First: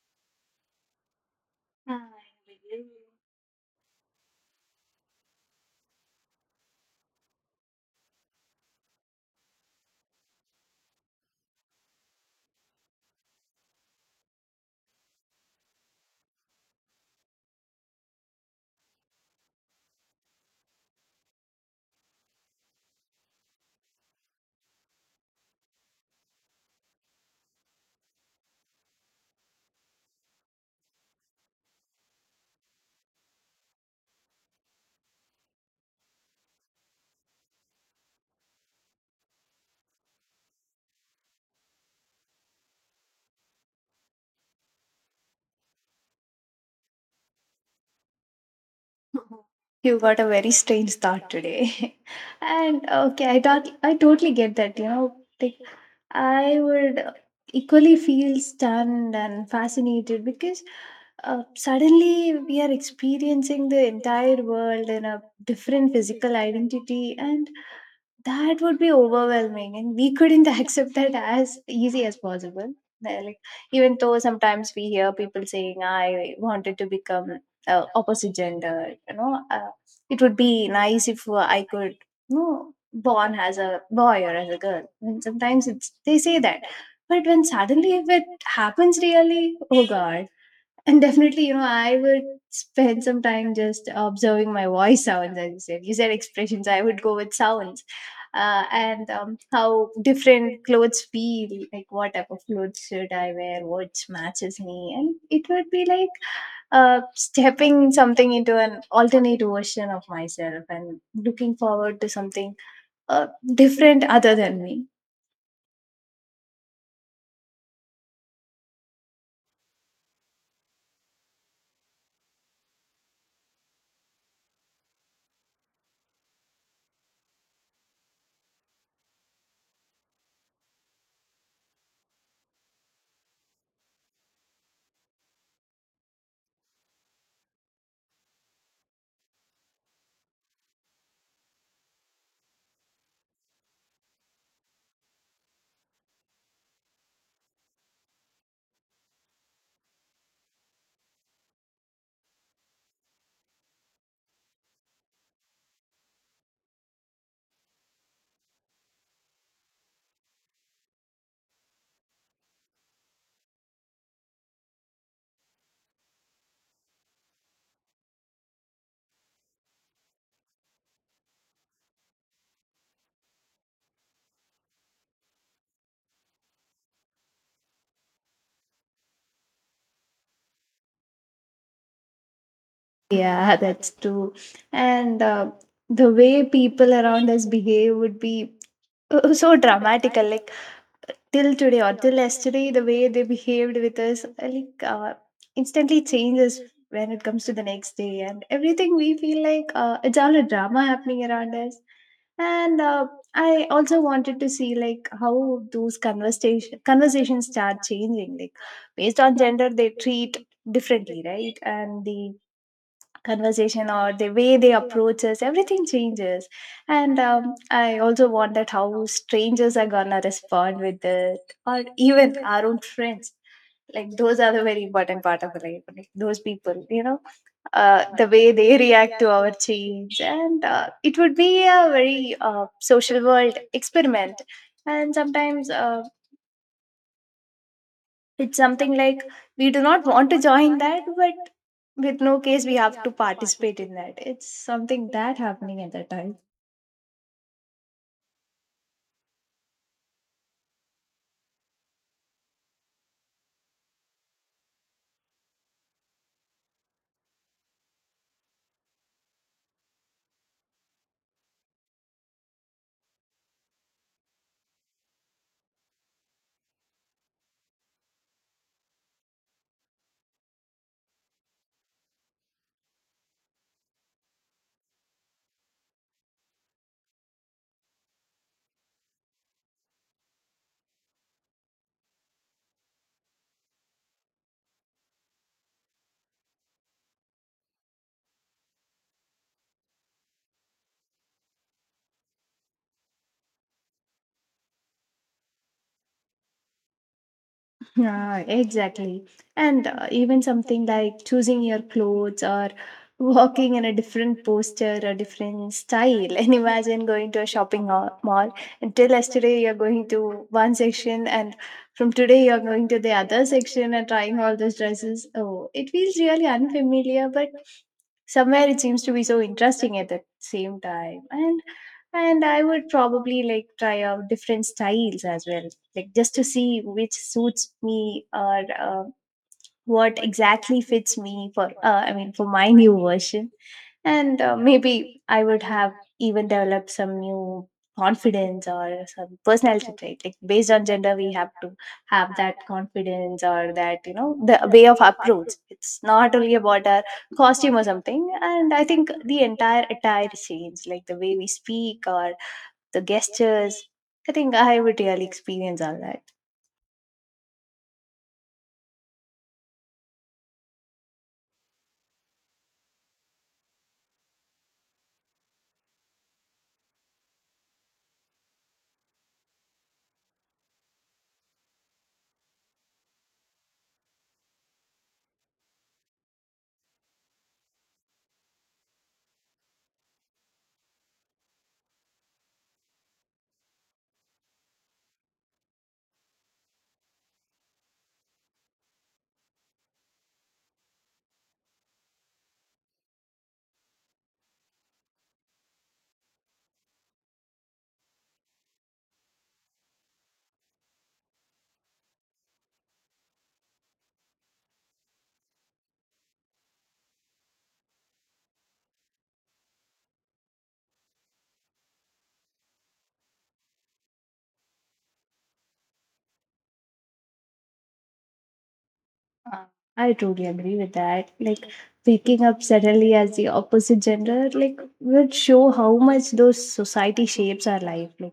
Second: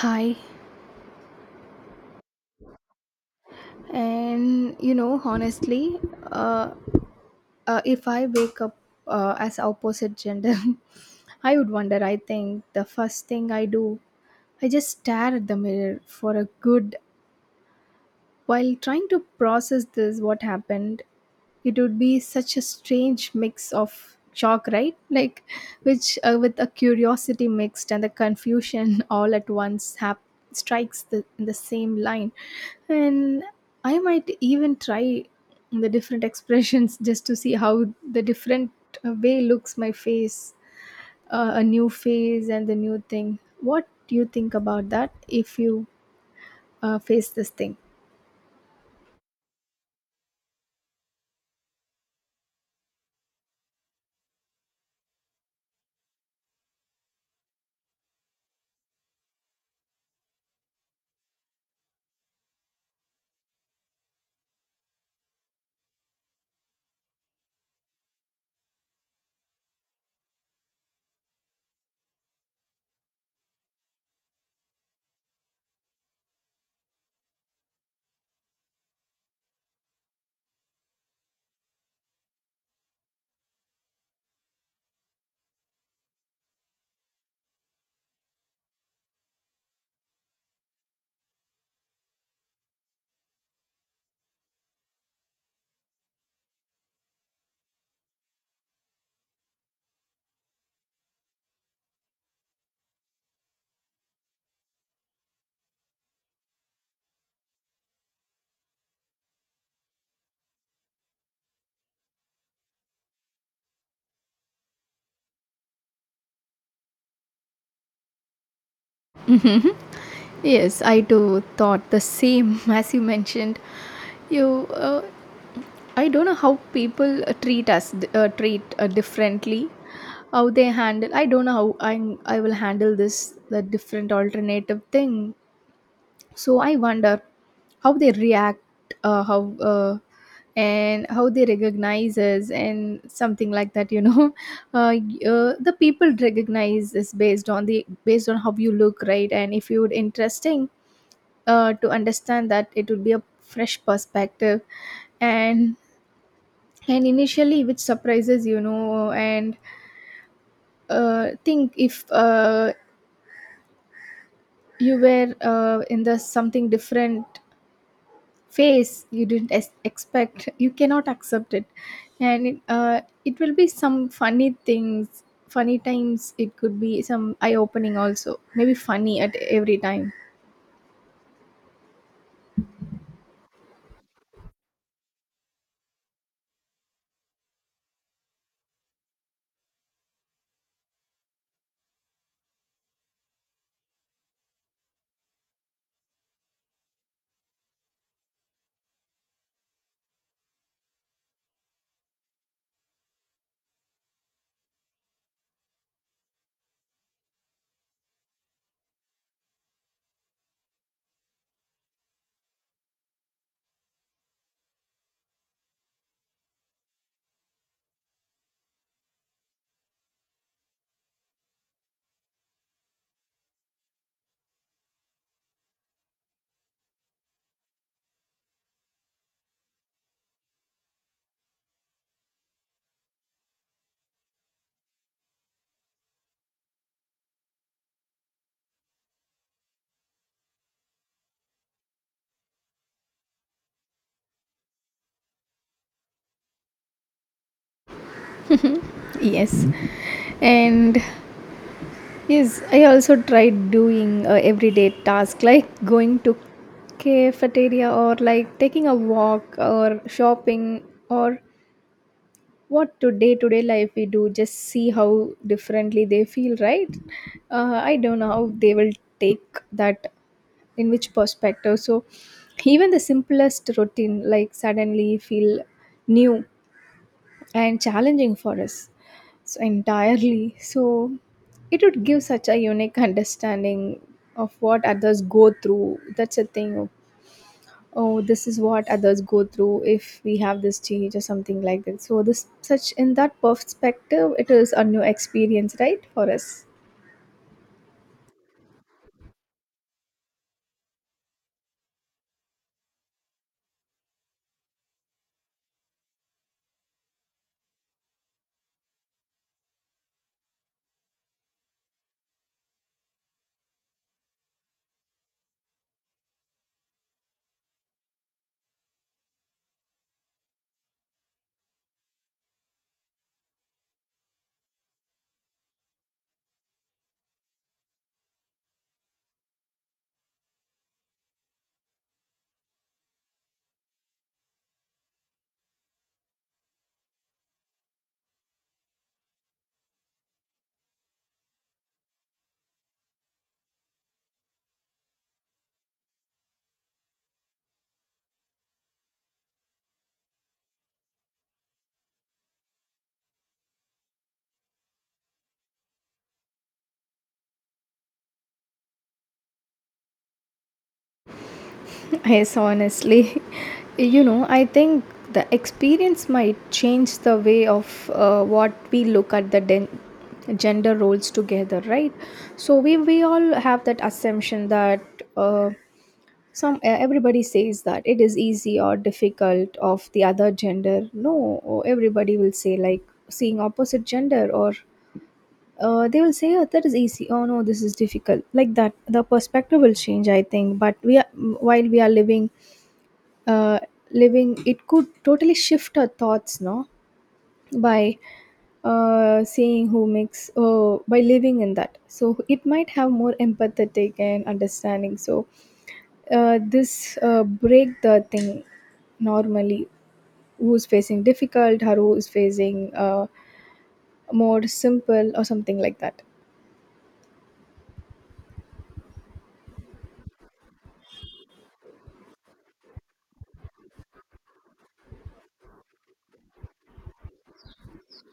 Hi, Hi, Vijay. and you know, honestly, uh, if I wake up as opposite gender, I would wonder. I think the first thing I do, I just stare at the mirror for a good while trying to process this what happened. It would be such a strange mix of shock, right? Like, which with a curiosity mixed and the confusion all at once strikes the, in the same line. And I might even try the different expressions just to see how the different way looks my face, a new face and the new thing. What do you think about that if you face this thing? You got a very strange start today. And okay, I thought I totally get that, you know. Like, I would equally feel stunned and fascinated because suddenly we are experiencing the entire world in a different physical identity, and that would be overwhelming, and we couldn't accept that as easy as possible. They're Like, Even though sometimes we hear people saying, "I wanted to become opposite gender," you know, uh, it would be nice if I could, you know, born as a boy or as a girl. And sometimes it's they say that, but when suddenly if it happens really, oh god, and definitely, I would spend some time just observing my voice sounds, as you said. You said expressions, I would go with sounds. And How different clothes feel, like what type of clothes should I wear, what matches me. And it would be like stepping something into an alternate version of myself and looking forward to something uh, different other than me. Yes, I too thought the same as you mentioned. You, uh, I don't know how people treat us, treat differently. How they handle, I don't know how I will handle this the different alternative thing. So I wonder how they react, how and how they recognize us and something like that. You know, the people recognize this based on how you look, right? And if you're interesting to understand that, it would be a fresh perspective. and and initially, which surprises, you know. And think if you were in the something different phase, you didn't expect, you cannot accept it. And it, it will be some funny things, funny times. It could be some eye opening also, maybe funny at every time. Yeah, that's true. And The way people around us behave would be so dramatical. Like till today or till yesterday, the way they behaved with us, instantly changes when it comes to the next day, and everything we feel like it's all a drama happening around us. And I also wanted to see like how those conversations start changing, like based on gender they treat differently, right? And the conversation or the way they, yeah, approach us, everything changes and I also wondered how strangers are gonna respond with it, or even our own friends. Like, those are the very important part of life, like those people, you know, the way they react to our change. And It would be a very social world experiment. And sometimes it's something like we do not want to join that, but with no case, we have to participate in that. It's something that happening at that time. Yes, and yes, I also tried doing everyday tasks like going to cafeteria or like taking a walk or shopping or what to day life we do. Just see how differently they feel, right? I don't know how they will take that in which perspective. So even the simplest routine like suddenly feel new and challenging for us. So entirely. So it would give such a unique understanding of what others go through. That's a thing. Oh, this is what others go through if we have this change or something like that. So this such in that perspective, it is a new experience, right, for us. Yeah, exactly. And Even something like choosing your clothes or walking in a different posture or different style. And imagine going to a mall. Until yesterday, you're going to one section, and from today, you're going to the other section and trying all those dresses. Oh, it feels really unfamiliar, but somewhere it seems to be so interesting at the same time. And I would probably like try out different styles as well, like just to see which suits me, or uh, what exactly fits me for, I mean, for my new version. And maybe I would have even developed some new confidence or some personality trait. Like, based on gender, we have to have that confidence, or that, you know, the way of approach. It's not only about our costume or something. And I think the entire attire change, like the way we speak or the gestures, I think I would really experience all that. Yes, honestly, you know, I think the experience might change the way of what we look at the gender roles together, right? So we all have that assumption that some everybody says that it is easy or difficult of the other gender. No, everybody will say like seeing opposite gender or they will say, oh, that is easy, oh no, this is difficult, like that. The perspective will change, I think. But we are, while we are living, uh, living, it could totally shift our thoughts, no, by seeing who makes, by living in that. So it might have more empathetic and understanding. So this break the thing, normally who's facing difficult or who's facing more simple or something like that. Uh, I totally agree with that. Like, waking up suddenly as the opposite gender, like, would show how much those society shapes our life. Like,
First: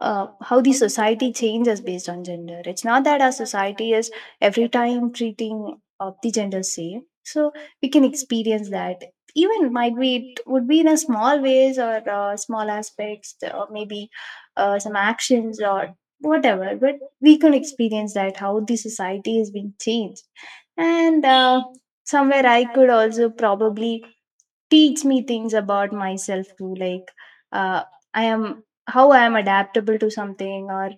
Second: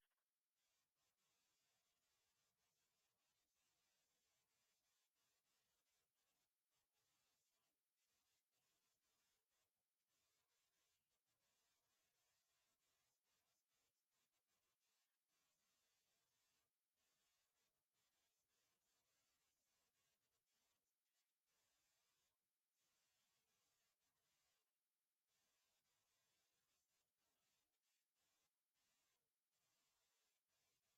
how the society changes based on gender. It's not that our society is every time treating of the gender same. So we can experience that. Even might be it would be in a small ways, or small aspects, or maybe some actions or whatever. But we can experience that how the society has been changed. And Somewhere I could also probably teach me things about myself too. Like, uh, I am, how I am adaptable to something, or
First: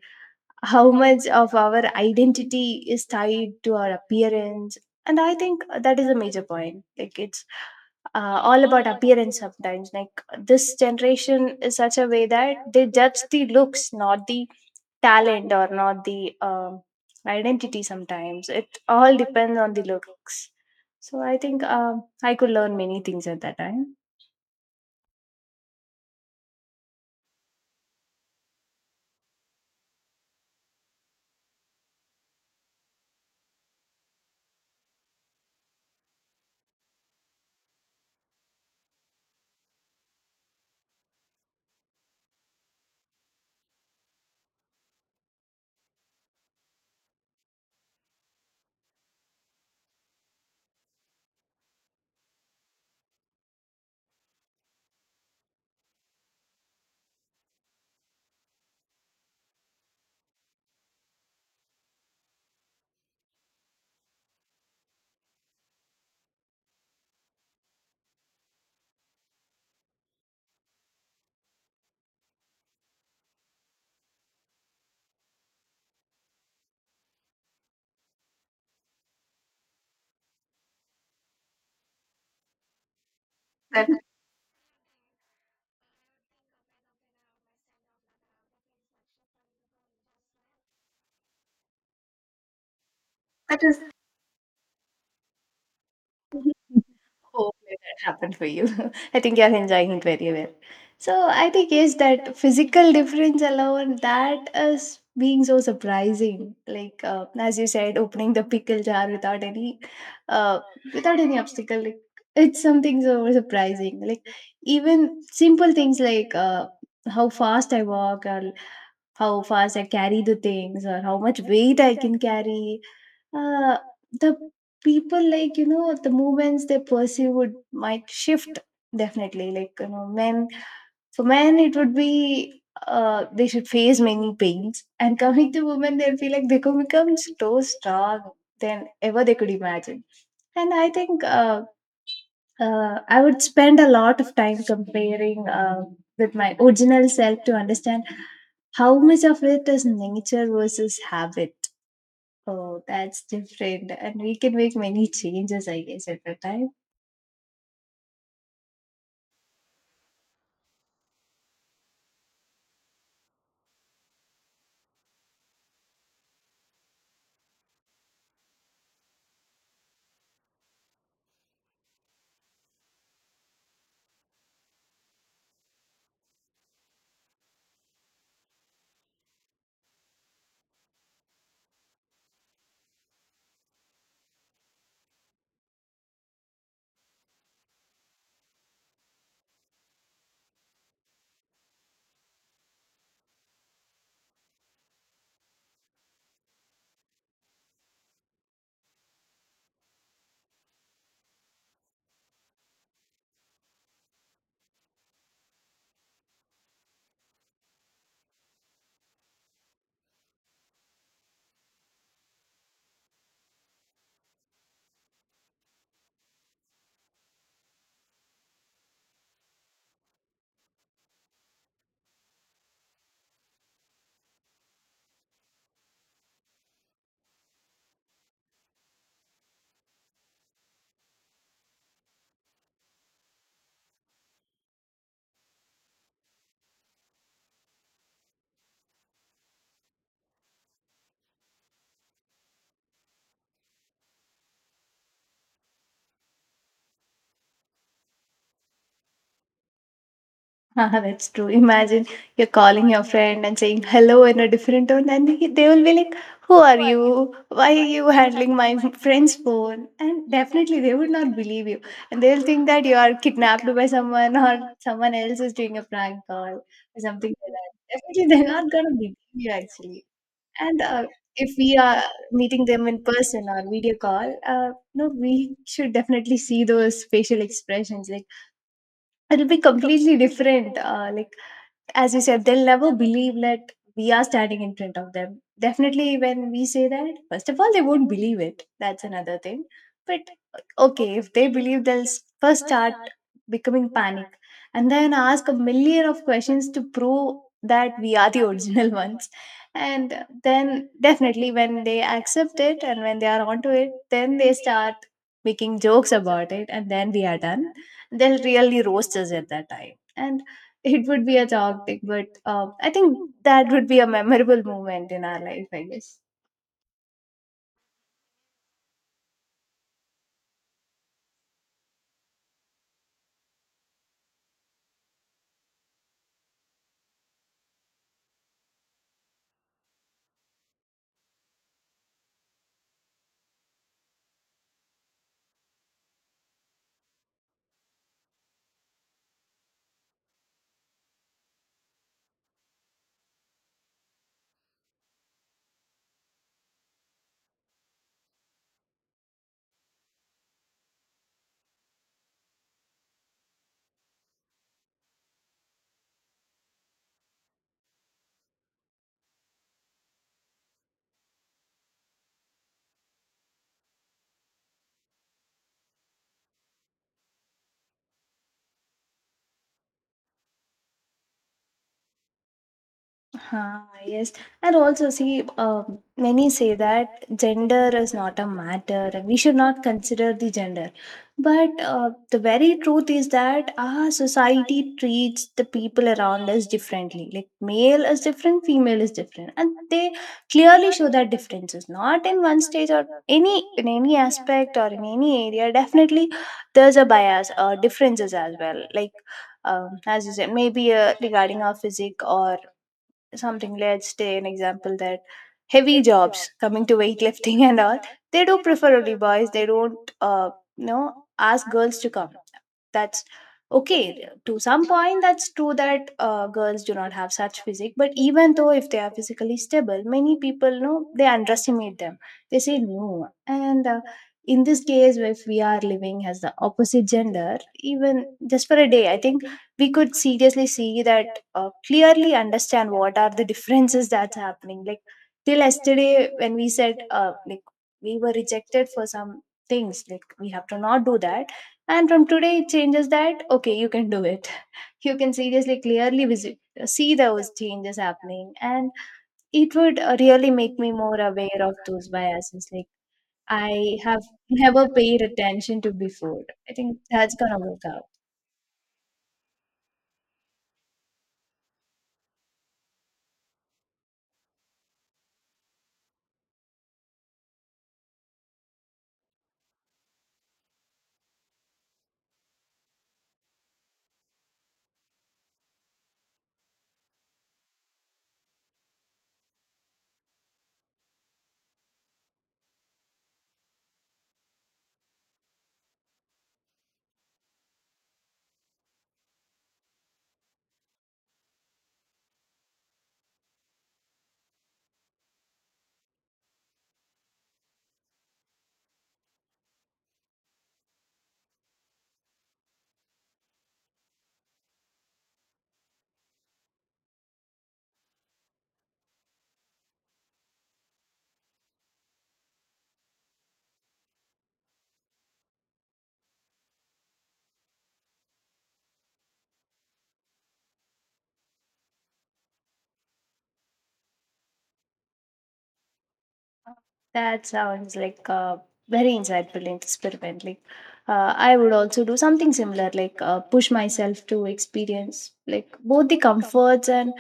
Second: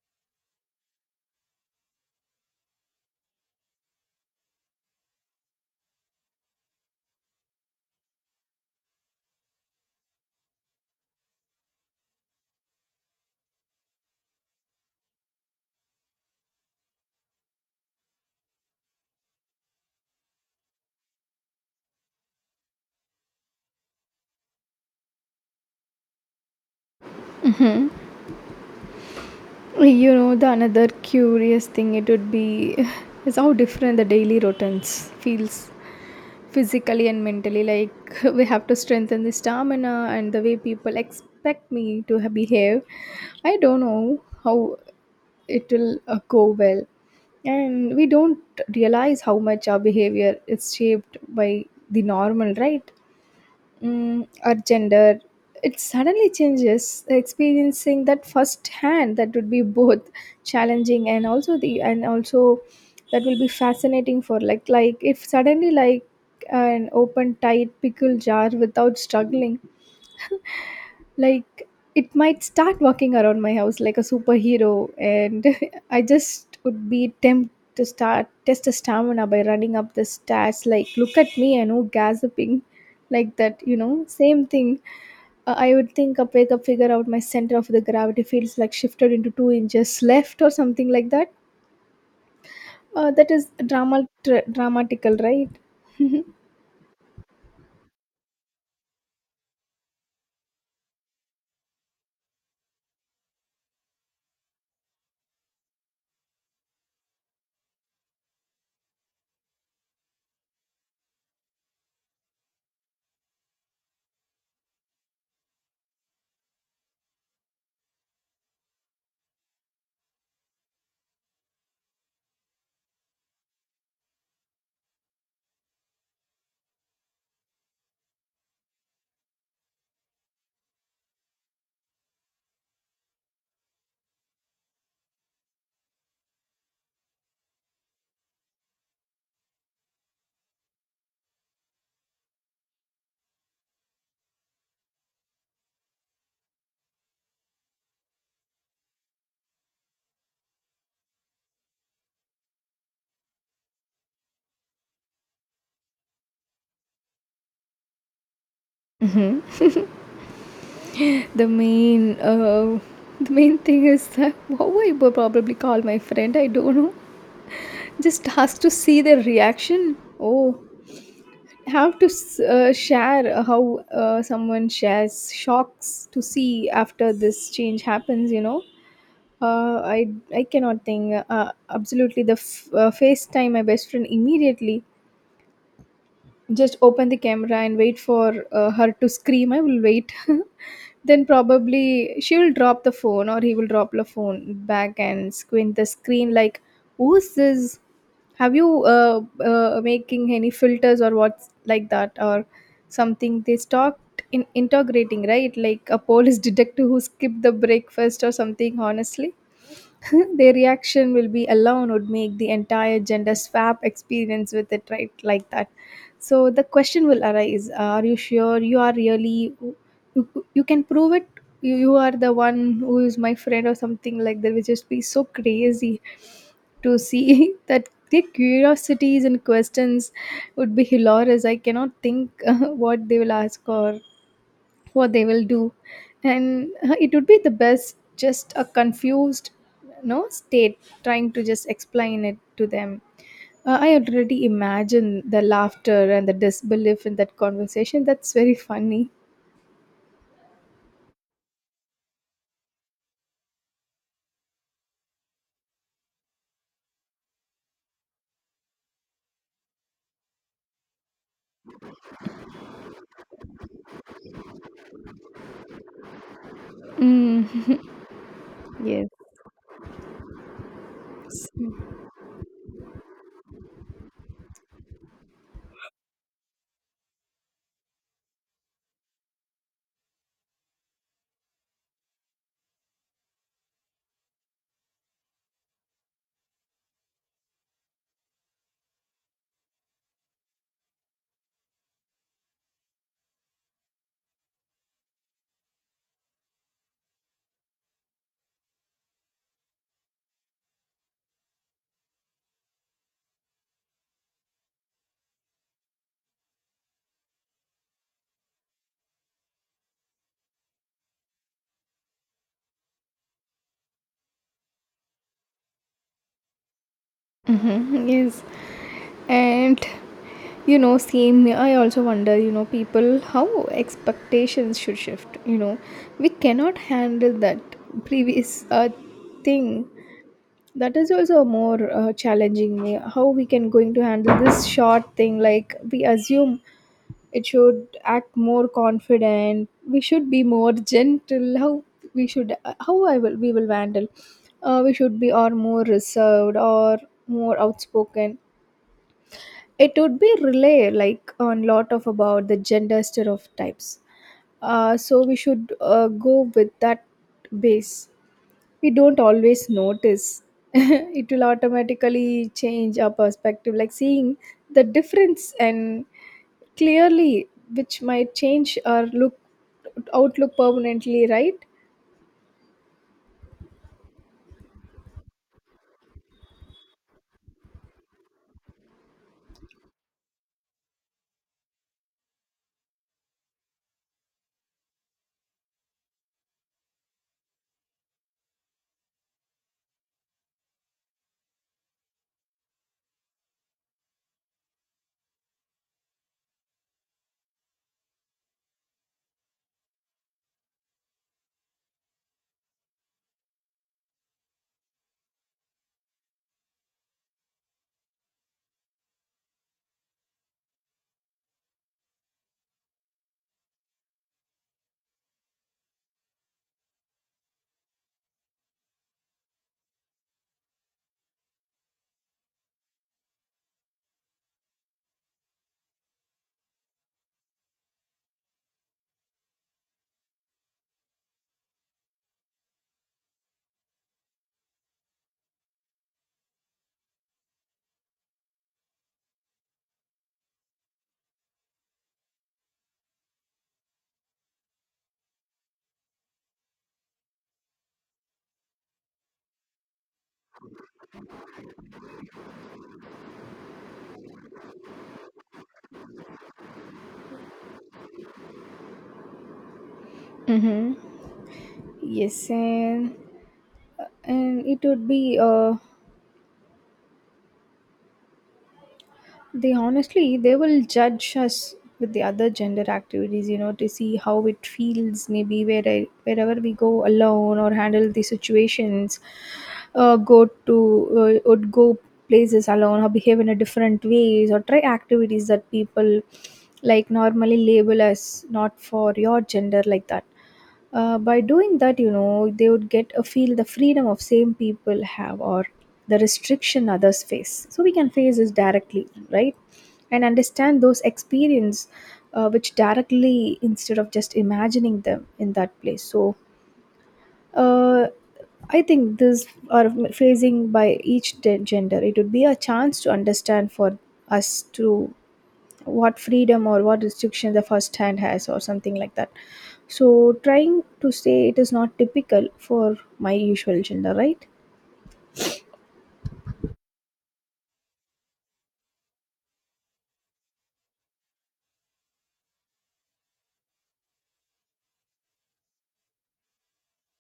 how much of our identity is tied to our appearance. And I think that is a major point. Like, it's all about appearance sometimes. Like, this generation is such a way that they judge the looks, not the talent, or not the identity. Sometimes it all depends on the looks. So I think I could learn many things at that time. You know, the another curious thing it would be is how different the daily routines feels, physically and mentally, like we have to strengthen the stamina and the way people expect me to behave. I don't know how it will go well. And we don't realize how much our behavior is shaped by the normal, right? Mm, or gender. It suddenly changes experiencing that firsthand. That would be both challenging and also the and also that will be fascinating. For like if suddenly, like, an open tight pickle jar without struggling, like, it might start walking around my house like a superhero. And I just would be tempted to start test the stamina by running up the stairs like, look at me, I know, gasping, like that, you know. Same thing. Uh, I would think up, wake up, figure out my center of the gravity feels like shifted into 2 inches left or something like that. That is That is, dramatical, right? hopefully that happened for you. I think you're enjoying it very well. So I think yes, that physical difference alone that is being so surprising. Like, as you said, opening the pickle jar without any, uh, without any obstacle. Like, it's something so surprising. Like, even simple things like, how fast I walk, or how fast I carry the things, or how much weight I can carry. uh, the people, like, you know, the movements they pursue would might shift definitely. Like, you know, men, for men it would be they should face many pains, and coming to women, they'll feel like they could become so strong than ever they could imagine. And I think I would spend a lot of time comparing, with my original self, to understand how much of it is nature versus habit. Oh, that's different. And we can make many changes, I guess, at a time. The main uh, the main thing is that how I would probably call my friend. I don't know. Just has to see their reaction. Oh, have to share how someone shares shocks to see after this change happens. You know, uh, I cannot think. Absolutely, the FaceTime my best friend immediately, just open the camera and wait for her to scream. I will wait. Then probably she will drop the phone or he will drop the phone back and squint the screen, like, who's this? Have you making any filters or what's like that, or something they stopped in integrating, right? Like a police detective who skipped the breakfast or something, honestly. Their reaction will be alone would make the entire gender swap experience with it, right, like that. So the question will arise: are you sure you are really you, you can prove it? You are the one who is my friend or something like that. Which just be so crazy to see that their curiosities and questions would be hilarious. I cannot think what they will ask or what they will do. And it would be the best, just a confused no state, trying to just explain it to them. Uh, I already imagine the laughter and the disbelief in that conversation. That's very funny. Ah, that's true. Imagine you're calling your friend and saying hello in a different tone, and they will be like, who are you? Why are you handling my friend's phone? And definitely they would not believe you. And they'll think that you are kidnapped by someone, or someone else is doing a prank call or something like Mm, that. Definitely they're not going to yes. believe you, actually. And If we are meeting them in person or video call, no, we should definitely see those facial expressions. Like, it'll be completely different. Like, as you said, they'll never believe that we are standing in front of them. Definitely, when we say that, first of all, they won't believe it. That's another thing. But okay, if they believe, they'll first start becoming panic, and then ask a million of questions to prove that we are the original ones. And then, definitely, when they accept it and when they are onto it, then they start making jokes about it, and then we are done. They'll really roast us at that time, and it would be a dog day, but I think that would be a memorable moment in our life, I guess. Hmm, yes, and you know, same here, I also wonder, you know, people how expectations should shift, you know. We cannot handle that previous thing. That is also more challenging me, how we can going to handle this short thing. Like, we assume it should act more confident, we should be more gentle, how we should, how I will we will handle, we should be or more reserved or more outspoken. It would be relay, like, on lot of about the gender stereotypes. Uh, so we should go with that base. We don't always notice it will automatically change our perspective, like seeing the difference and clearly, which might change our look, outlook permanently, right? Ah, yes. And also, see, many say that gender is not a matter and we should not consider the gender. But the very truth is that our society treats the people around us differently. Like, male is different, female is different. And they clearly show that differences, not in one stage or any in any aspect or in any area. Definitely, there's a bias or differences as well. Like, as you said, maybe regarding our physique or something. Let's take an example that heavy jobs coming to weightlifting and all, they do prefer only boys. They don't, you know ask girls to come. That's okay to some point. That's true that girls do not have such physique, but even though if they are physically stable, many people know they underestimate them, they say no. And in this case, if we are living as the opposite gender, even just for a day, I think we could seriously see that, clearly understand what are the differences that's happening. Like, till yesterday, when we said, like, we were rejected for some things, like we have to not do that, and from today it changes that okay, you can do it. You can seriously clearly visit see those changes happening, and it would really make me more aware of those biases like I have never paid attention to before. I think that's gonna work out. Mm-hmm. Yes, and it would be they honestly, they will judge us with the other gender activities, you know, to see how it feels. Maybe where, wherever we go alone or handle the situations, go to would go places alone or behave in a different ways or try activities that people like normally label as not for your gender, like that. Uh, by doing that, you know, they would get a feel the freedom of same people have or the restriction others face. So we can face this directly, right? And understand those experience, which directly instead of just imagining them in that place. So, uh, I think this are phasing by each gender. It would be a chance to understand for us to what freedom or what restriction the first hand has or something like that. So trying to say it is not typical for my usual gender, right? That sounds like a very insightful experiment. Like, I would also do something similar, like push myself to experience like both the comforts and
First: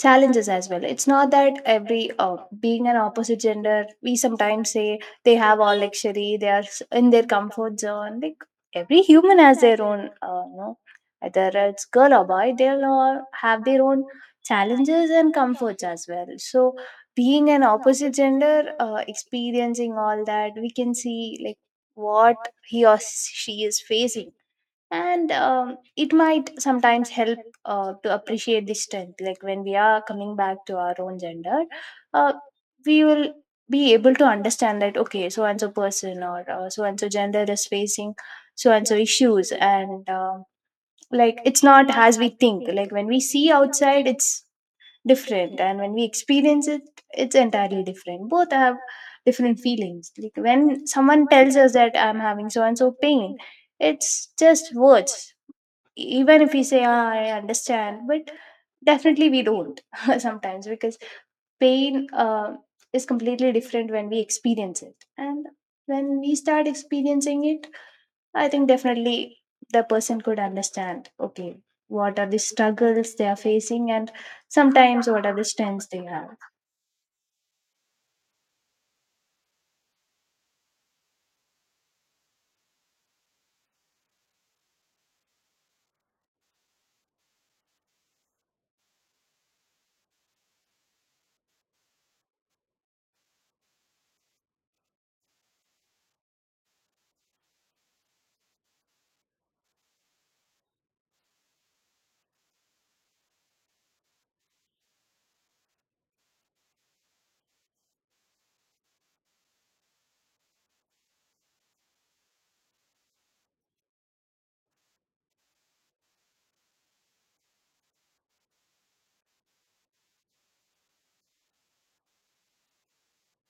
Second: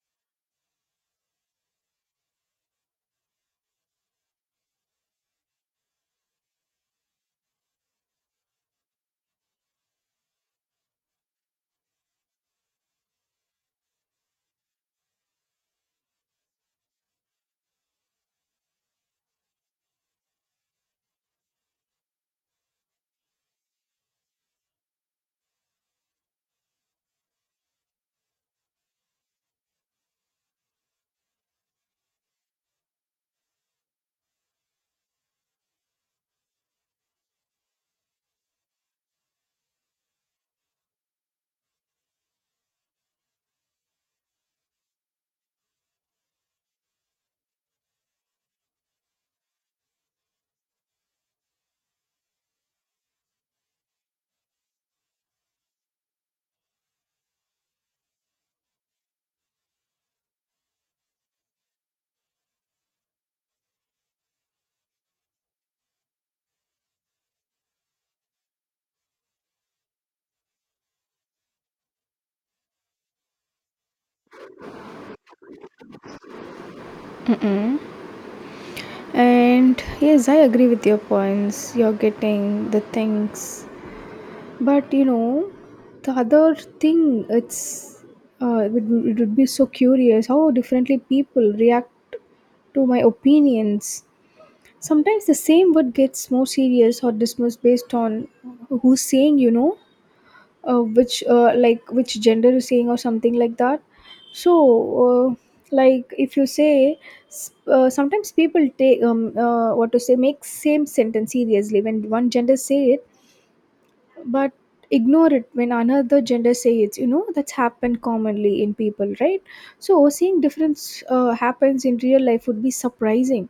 challenges as well. It's not that every being an opposite gender, we sometimes say they have all luxury, they are in their comfort zone. Like every human has their own you know Either it's girl or boy, they'll all have their own challenges and comforts as well. So being an opposite gender, experiencing all that, we can see like what he or she is facing. And it might sometimes help to appreciate the strength, like when we are coming back to our own gender, uh, we will be able to understand that okay, so and so person or so and so gender is facing so and so issues. And like it's not as we think. Like when we see outside, it's different, and when we experience it, it's entirely different. Both have different feelings. Like when someone tells us that I'm having so and so pain, it's just words. Even if we say "Ah, I understand," but definitely we don't sometimes, because pain is completely different when we experience it. And when we start experiencing it, I think definitely the person could understand, okay, what are the struggles they are facing and sometimes what are the strengths they have. And yes, I agree with your points, you're getting the things. But you know, the other thing it's it would be so curious how differently people react to my opinions. Sometimes the same word gets more serious or dismissed based on who's saying, you know, which like which gender is saying or something like that. So uh, like, if you say, sometimes people take what to say, make same sentence seriously when one gender say it, but ignore it when another gender say it, you know. That's happened commonly in people, right? So seeing difference happens in real life would be surprising,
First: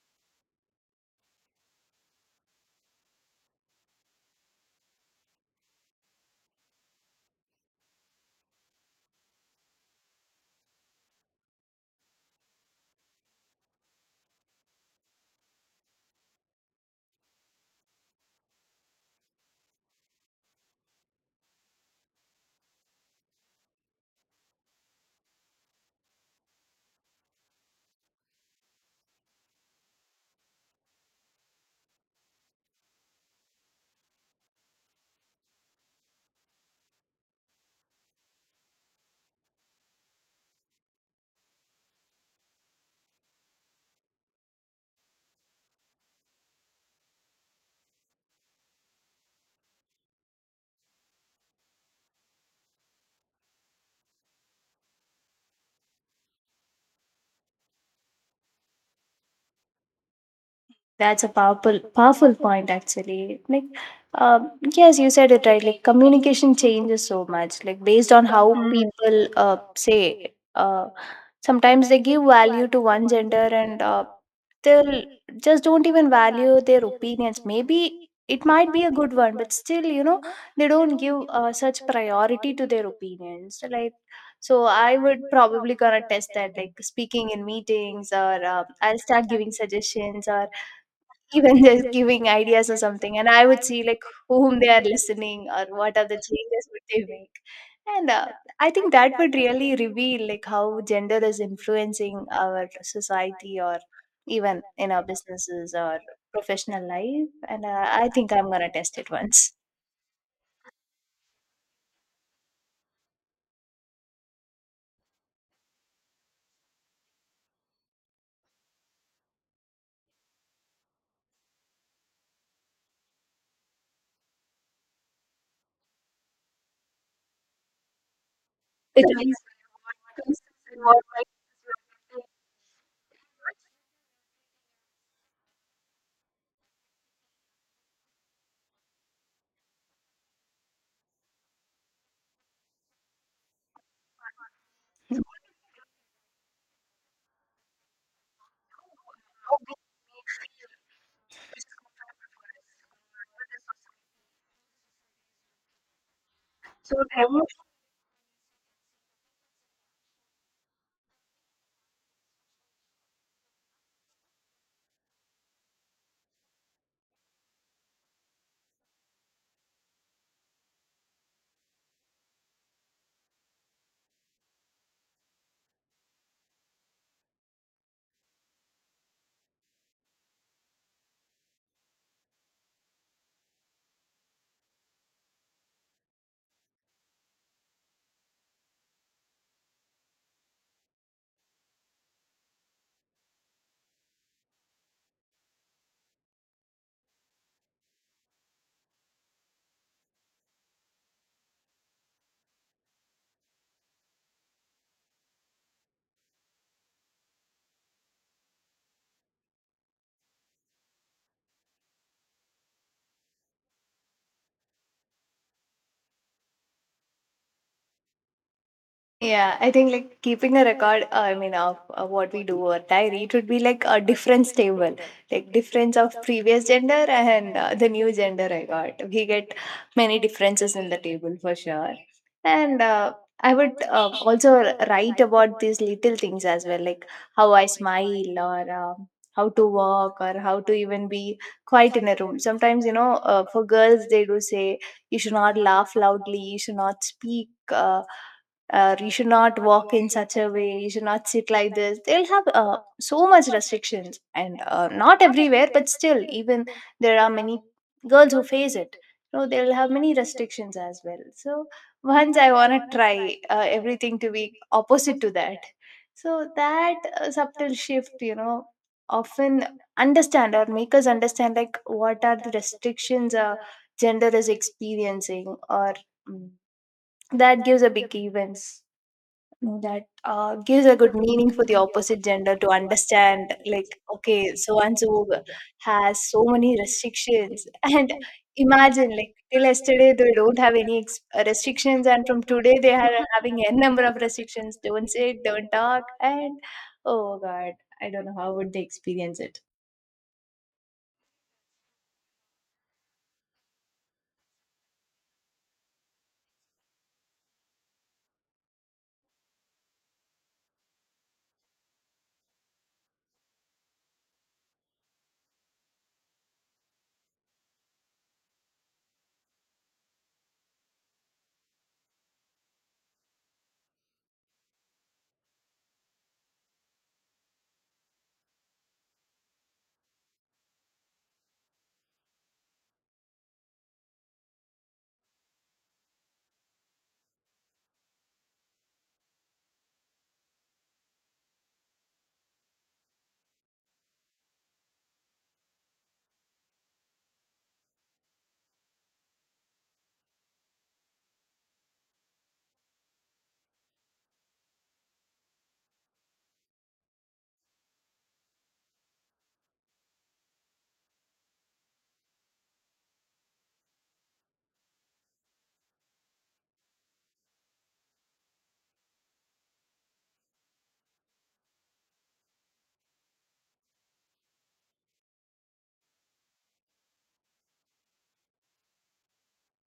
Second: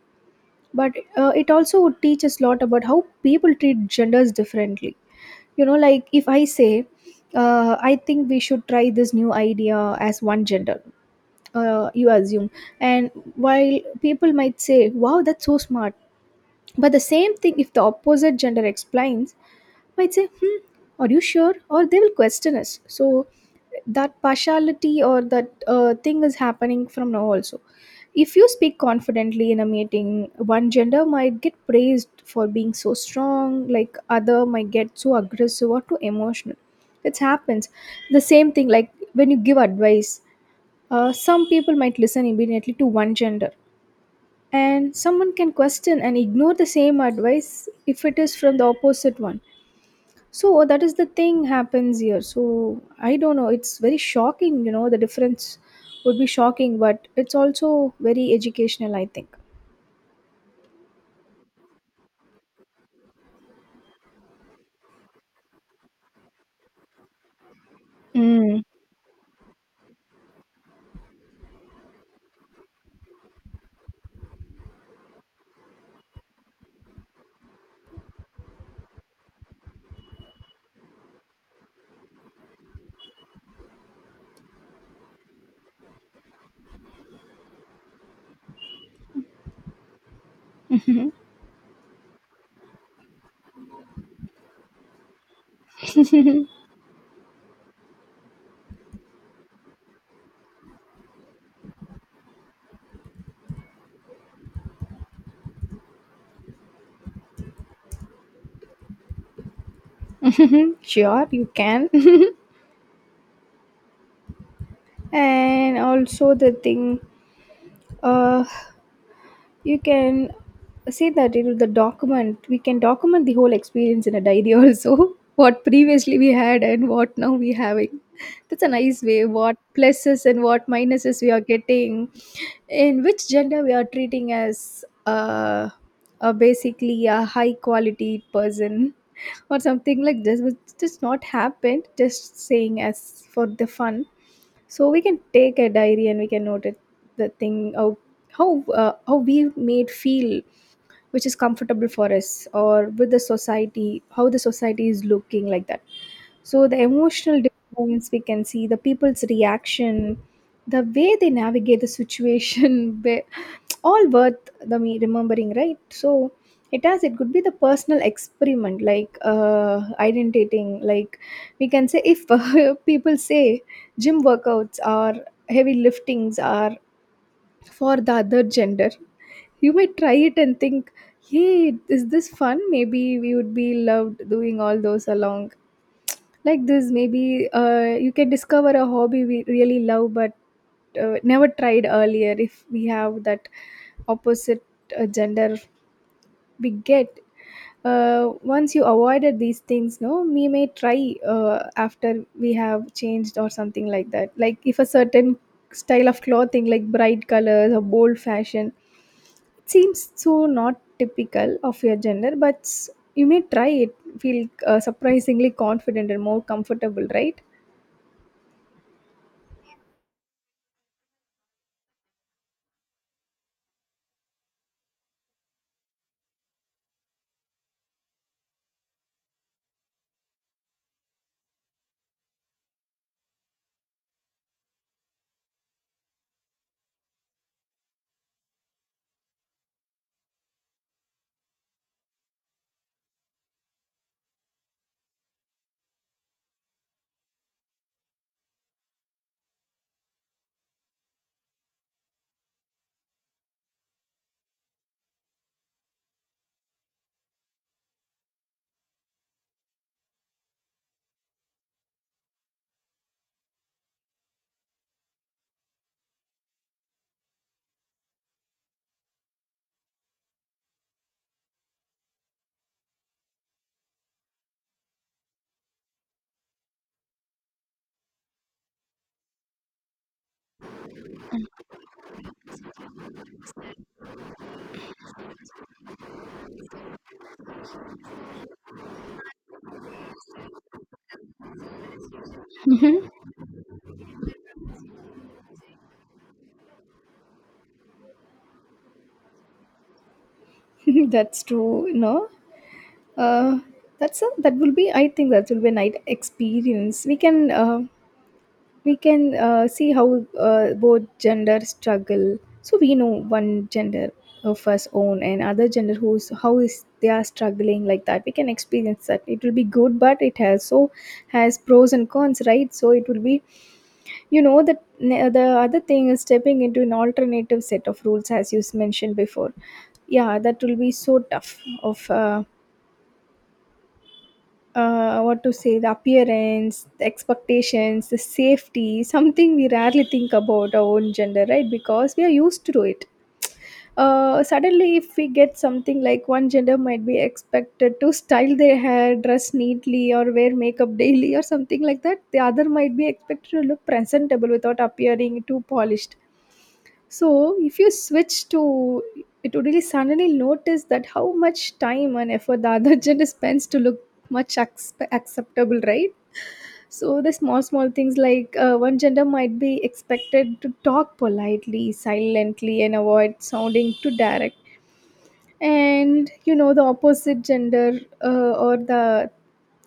but it also would teach us a lot about how people treat genders differently. You know, like, if I say, I think we should try this new idea as one gender, you assume, and while people might say, wow, that's so smart, but the same thing, if the opposite gender explains, might say, hmm, are you sure? Or they will question us. So that partiality or that thing is happening from now also. If you speak confidently in a meeting, one gender might get praised for being so strong, like other might get so aggressive or too emotional. It happens. The same thing, like when you give advice, some people might listen immediately to one gender, and someone can question and ignore the same advice if it is from the opposite one. So that is the thing happens here. So I don't know. It's very shocking, you know. The difference would be shocking, but it's also very educational, I think. That's a powerful, powerful point actually. Like, yes, you said it right. Like, communication changes so much. Like, based on how Mm. people say, sometimes they give value to one gender, and they'll just don't even value their opinions. Maybe it might be a good one, but still, they don't give such priority to their opinions. Like, so I would probably gonna test that, like speaking in meetings, or I'll start giving suggestions, or even just giving ideas or something. And I would see like whom they are listening or what are the changes would they make. And I think that would really reveal like how gender is influencing our society or even in our businesses or professional life. And I think I'm gonna test it once. Sure, you can. And also the thing, uh, you can say that in the document, we can document the whole experience in a diary also. What previously we had and what now we having. That's a nice way. What pluses It and what minuses we are getting in which gender we are treating as a basically a high quality person, or something like this which just not happened, just saying as for the fun. So we can take a diary and we can note it, the thing how how we made feel, which is comfortable for us, or with the society how the society is looking like that. So the emotional difference, we can see the people's reaction, the way they navigate the situation. where- all worth the me remembering, right? So it has, it could be the personal experiment like identifying like we can say if people say gym workouts or heavy liftings are for the other gender, you might try it and think, hey, is this fun? Maybe we would be loved doing all those along. Like this, maybe you can discover a hobby we really love, but never tried earlier, if we have that opposite gender bigot. Once you avoided these things, no, we may try after we have changed or something like that. Like if a certain style of clothing, like bright colors or bold fashion, it seems so not typical of your gender, but you may try it, feel surprisingly confident and more comfortable, right? Yeah, I think like keeping a record, I mean, of what we do or diary, it would be like a difference table, like difference of previous gender and the new gender I got. We get many differences in the table for sure. And I would also write about these little things as well, like how I smile or how to walk or how to even be quiet in a room. Sometimes, you know, for girls, they do say you should not laugh loudly, you should not speak. Or you should not walk in such a way, you should not sit like this. They'll have so much restrictions, and not everywhere, but still, even there are many girls who face it. So they'll have many restrictions as well. So once I want to try everything to be opposite to that. So that subtle shift, you know, often understand or make us understand like what are the restrictions a gender is experiencing, or mm, that gives a big events, know that gives a good meaning for the opposite gender to understand like okay, so and so has so many restrictions. And imagine like till yesterday they don't have any restrictions, and from today they are having n number of restrictions. Don't sit, don't talk, and oh god, I don't know how would they experience it. That's true, no. uh that's a, that will be, I think that will be a night experience. We can we can see how both genders struggle, so we know one gender of us own and other gender who's how is they are struggling like that. We can experience that, it will be good, but it has so, has pros and cons, right? So it will be, you know that, the other thing is stepping into an alternative set of rules as you mentioned before. Yeah, that will be so tough of what to say, the appearance, the expectations, the safety, something we rarely think about our own gender, right? Because we are used to it. Uh, suddenly if we get something, like one gender might be expected to style their hair, dress neatly, or wear makeup daily or something like that. The other might be expected to look presentable without appearing too polished. So if you switch to, it would really suddenly notice that how much time and effort the other gender spends to look acceptable, right? So the small, small things like one gender might be expected to talk politely, silently, and avoid sounding too direct. And you know, the opposite gender or the,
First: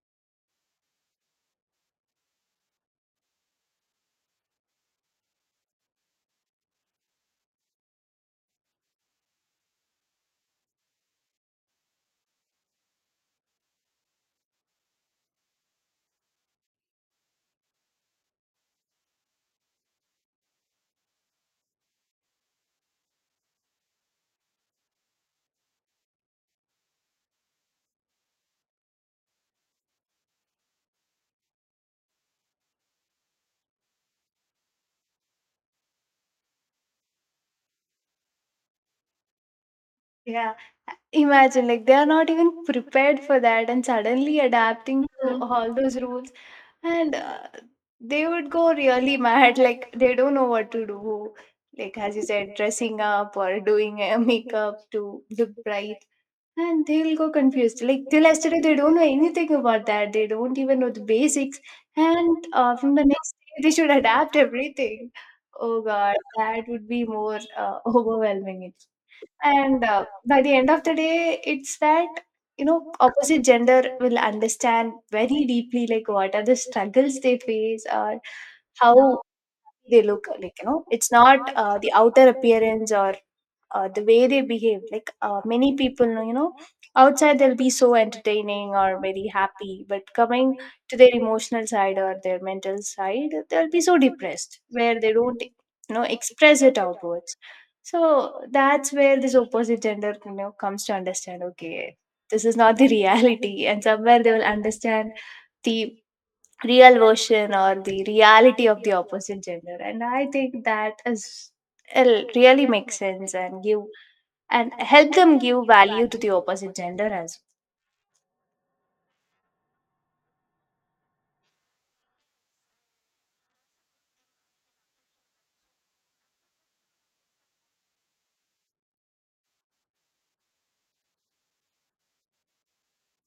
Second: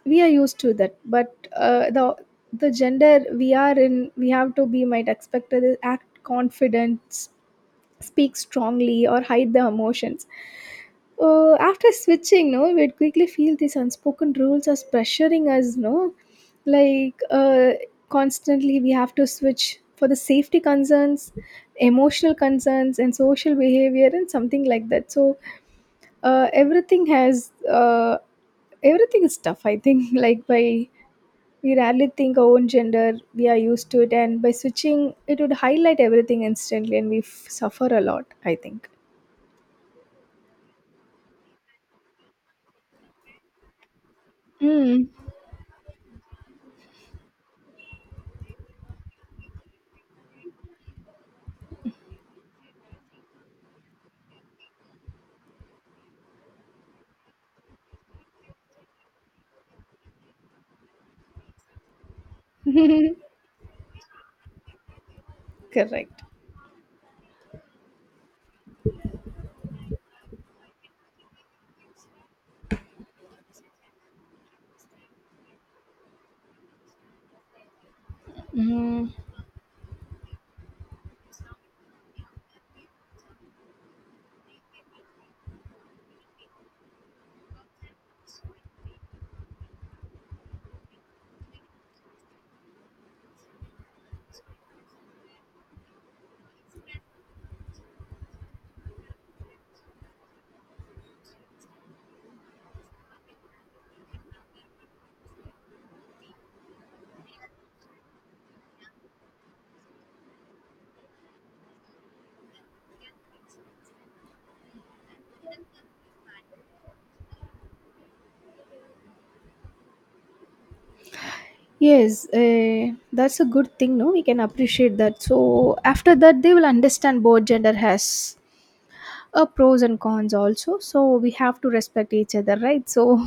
we are used to that, but uh, the gender we are in, we have to be, might expected to act confident, speak strongly, or hide their emotions. After switching, no, we'd quickly feel these unspoken rules as pressuring us, no, like constantly we have to switch for the safety concerns, emotional concerns, and social behavior, and something like that. So uh, everything has, everything is tough, I think. Like by, we rarely think our own gender, we are used to it, and by switching, it would highlight everything instantly, and we suffer a lot, I think. Yeah, imagine like they are not even prepared for that, and suddenly adapting Mm. to Mhm. all those rules. And they would go really mad, like they don't know what to do. Like as you said, dressing up or doing a makeup to look bright. And they'll go confused. Like till yesterday, they don't know anything about that. They don't even know the basics. And from the next day, they should adapt everything. Oh God, Correct. that would be more overwhelming. And by the end of the day, it's that, you know, opposite gender will understand very deeply, like, what are the struggles they face, or Mm. how they look like. You know, it's not the outer appearance, or the way they behave. Like many people, you know, outside they'll be so entertaining or very happy, but coming to their emotional side or their mental side, they'll be so depressed, where they don't, you know, express it outwards. So that's where this opposite gender, you know, comes to understand okay, this is not the reality. And somewhere they will understand the real version or the reality of the opposite gender. And I think that is, it really makes sense and give and help them give value to the opposite gender as Yes, that's a good thing. No, we can appreciate that. So after that, they will understand both gender has a pros and cons also. So we have to respect each other, right? So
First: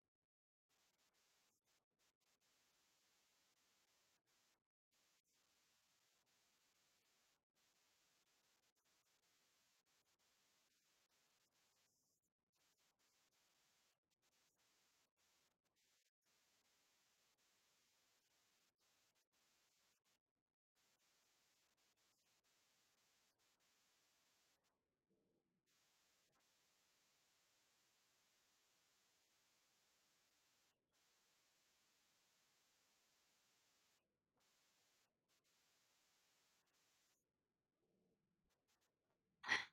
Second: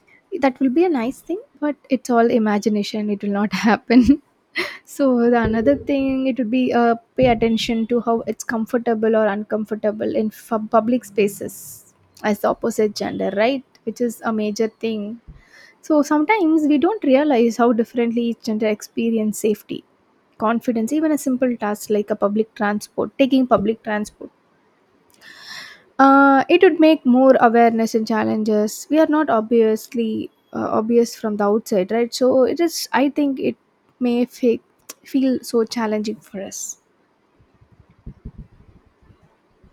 that will be a nice thing. But it's all imagination. It will not happen. So the another thing, it would be pay attention to how it's comfortable or uncomfortable in public spaces as the opposite gender, right? Which is a major thing. So sometimes we don't realize how differently each gender experience safety, confidence, even a simple task like a public transport, taking public transport. It would make more awareness and challenges. We are not obviously obvious from the outside, right? So it is, I think it may feel so challenging for us.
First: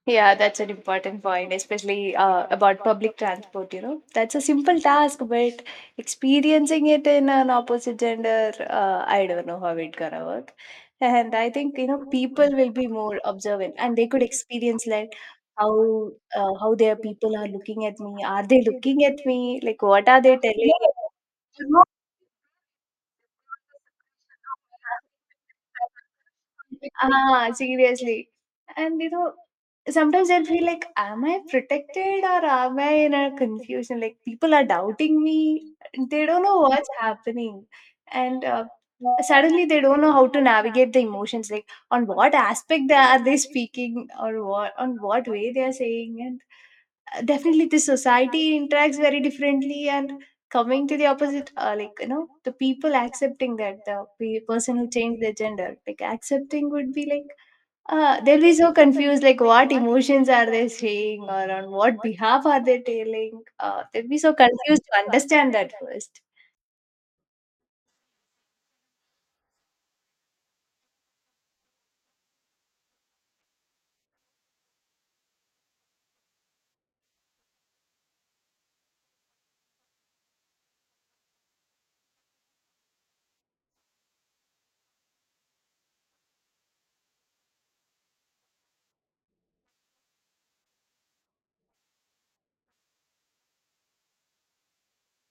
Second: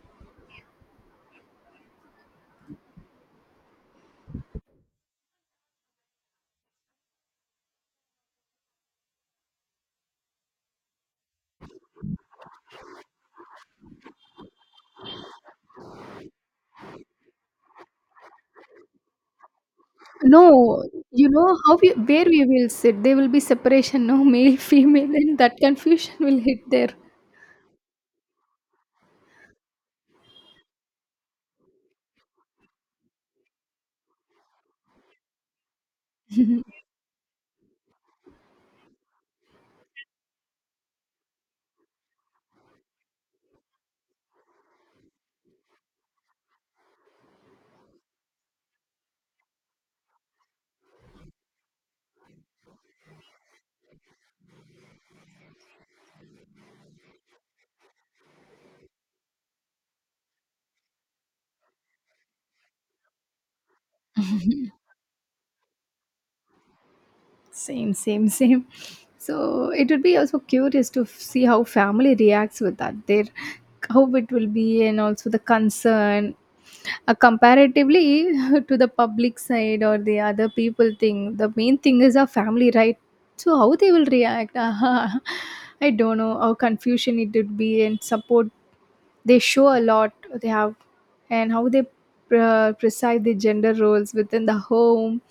Yeah, that's an important point, especially about public transport. You know, that's a simple task, but experiencing it in an opposite gender, I don't know how it's gonna work. And I think, you know, people will be more observant, and they could experience like how how their people are looking at me. Are they looking at me? Like, what are they telling? No, you know how we, where we will sit. There will be separation, no, male, female, and that confusion will hit there. Ah, seriously. And you know, sometimes I'll feel like, am I protected or am I in a confusion? Like people are doubting me. They don't know what's happening. And suddenly they don't know how to navigate the emotions. Like on what aspect they speaking, or what on what way they are saying. And definitely the society interacts very differently. And coming to the opposite like you know the people accepting that the person who changed their gender, like accepting would be like they'll be so confused, like what emotions are they saying or on what behalf are they telling? They'll be so confused to understand that first. Same, same, same. So it would be also curious to see how family reacts with that. Their how it will be, and also the concern comparatively to the public side or the other people thing. The main thing is our family, right? So how they will react? I don't know how confusion it would be, and support they show a lot, they have, and how they preside the gender roles within the home,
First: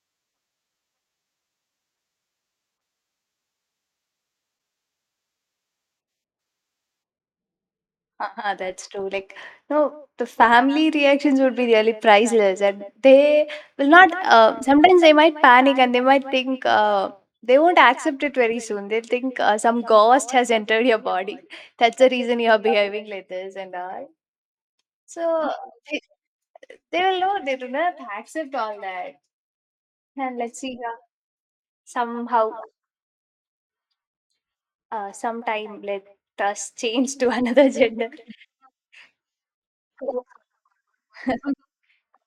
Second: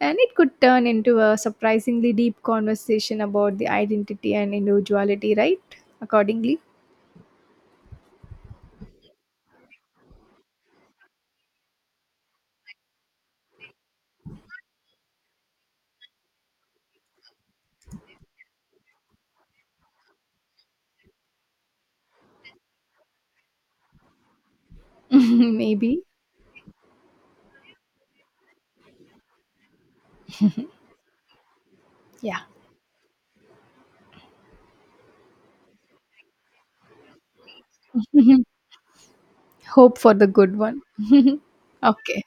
and it could turn into a surprisingly deep conversation about the identity and individuality, right? Accordingly, Uh-huh, that's true. Like, no, the family reactions would be really priceless, and they will not. Sometimes they might panic, and they might think they won't accept it very soon. They'll think some ghost has entered your body. That's the reason you are behaving like this and all. So they, maybe. they will know they do not accept all that. And let's see Yeah. somehow sometime let us change to another gender Hope for the good one. Okay.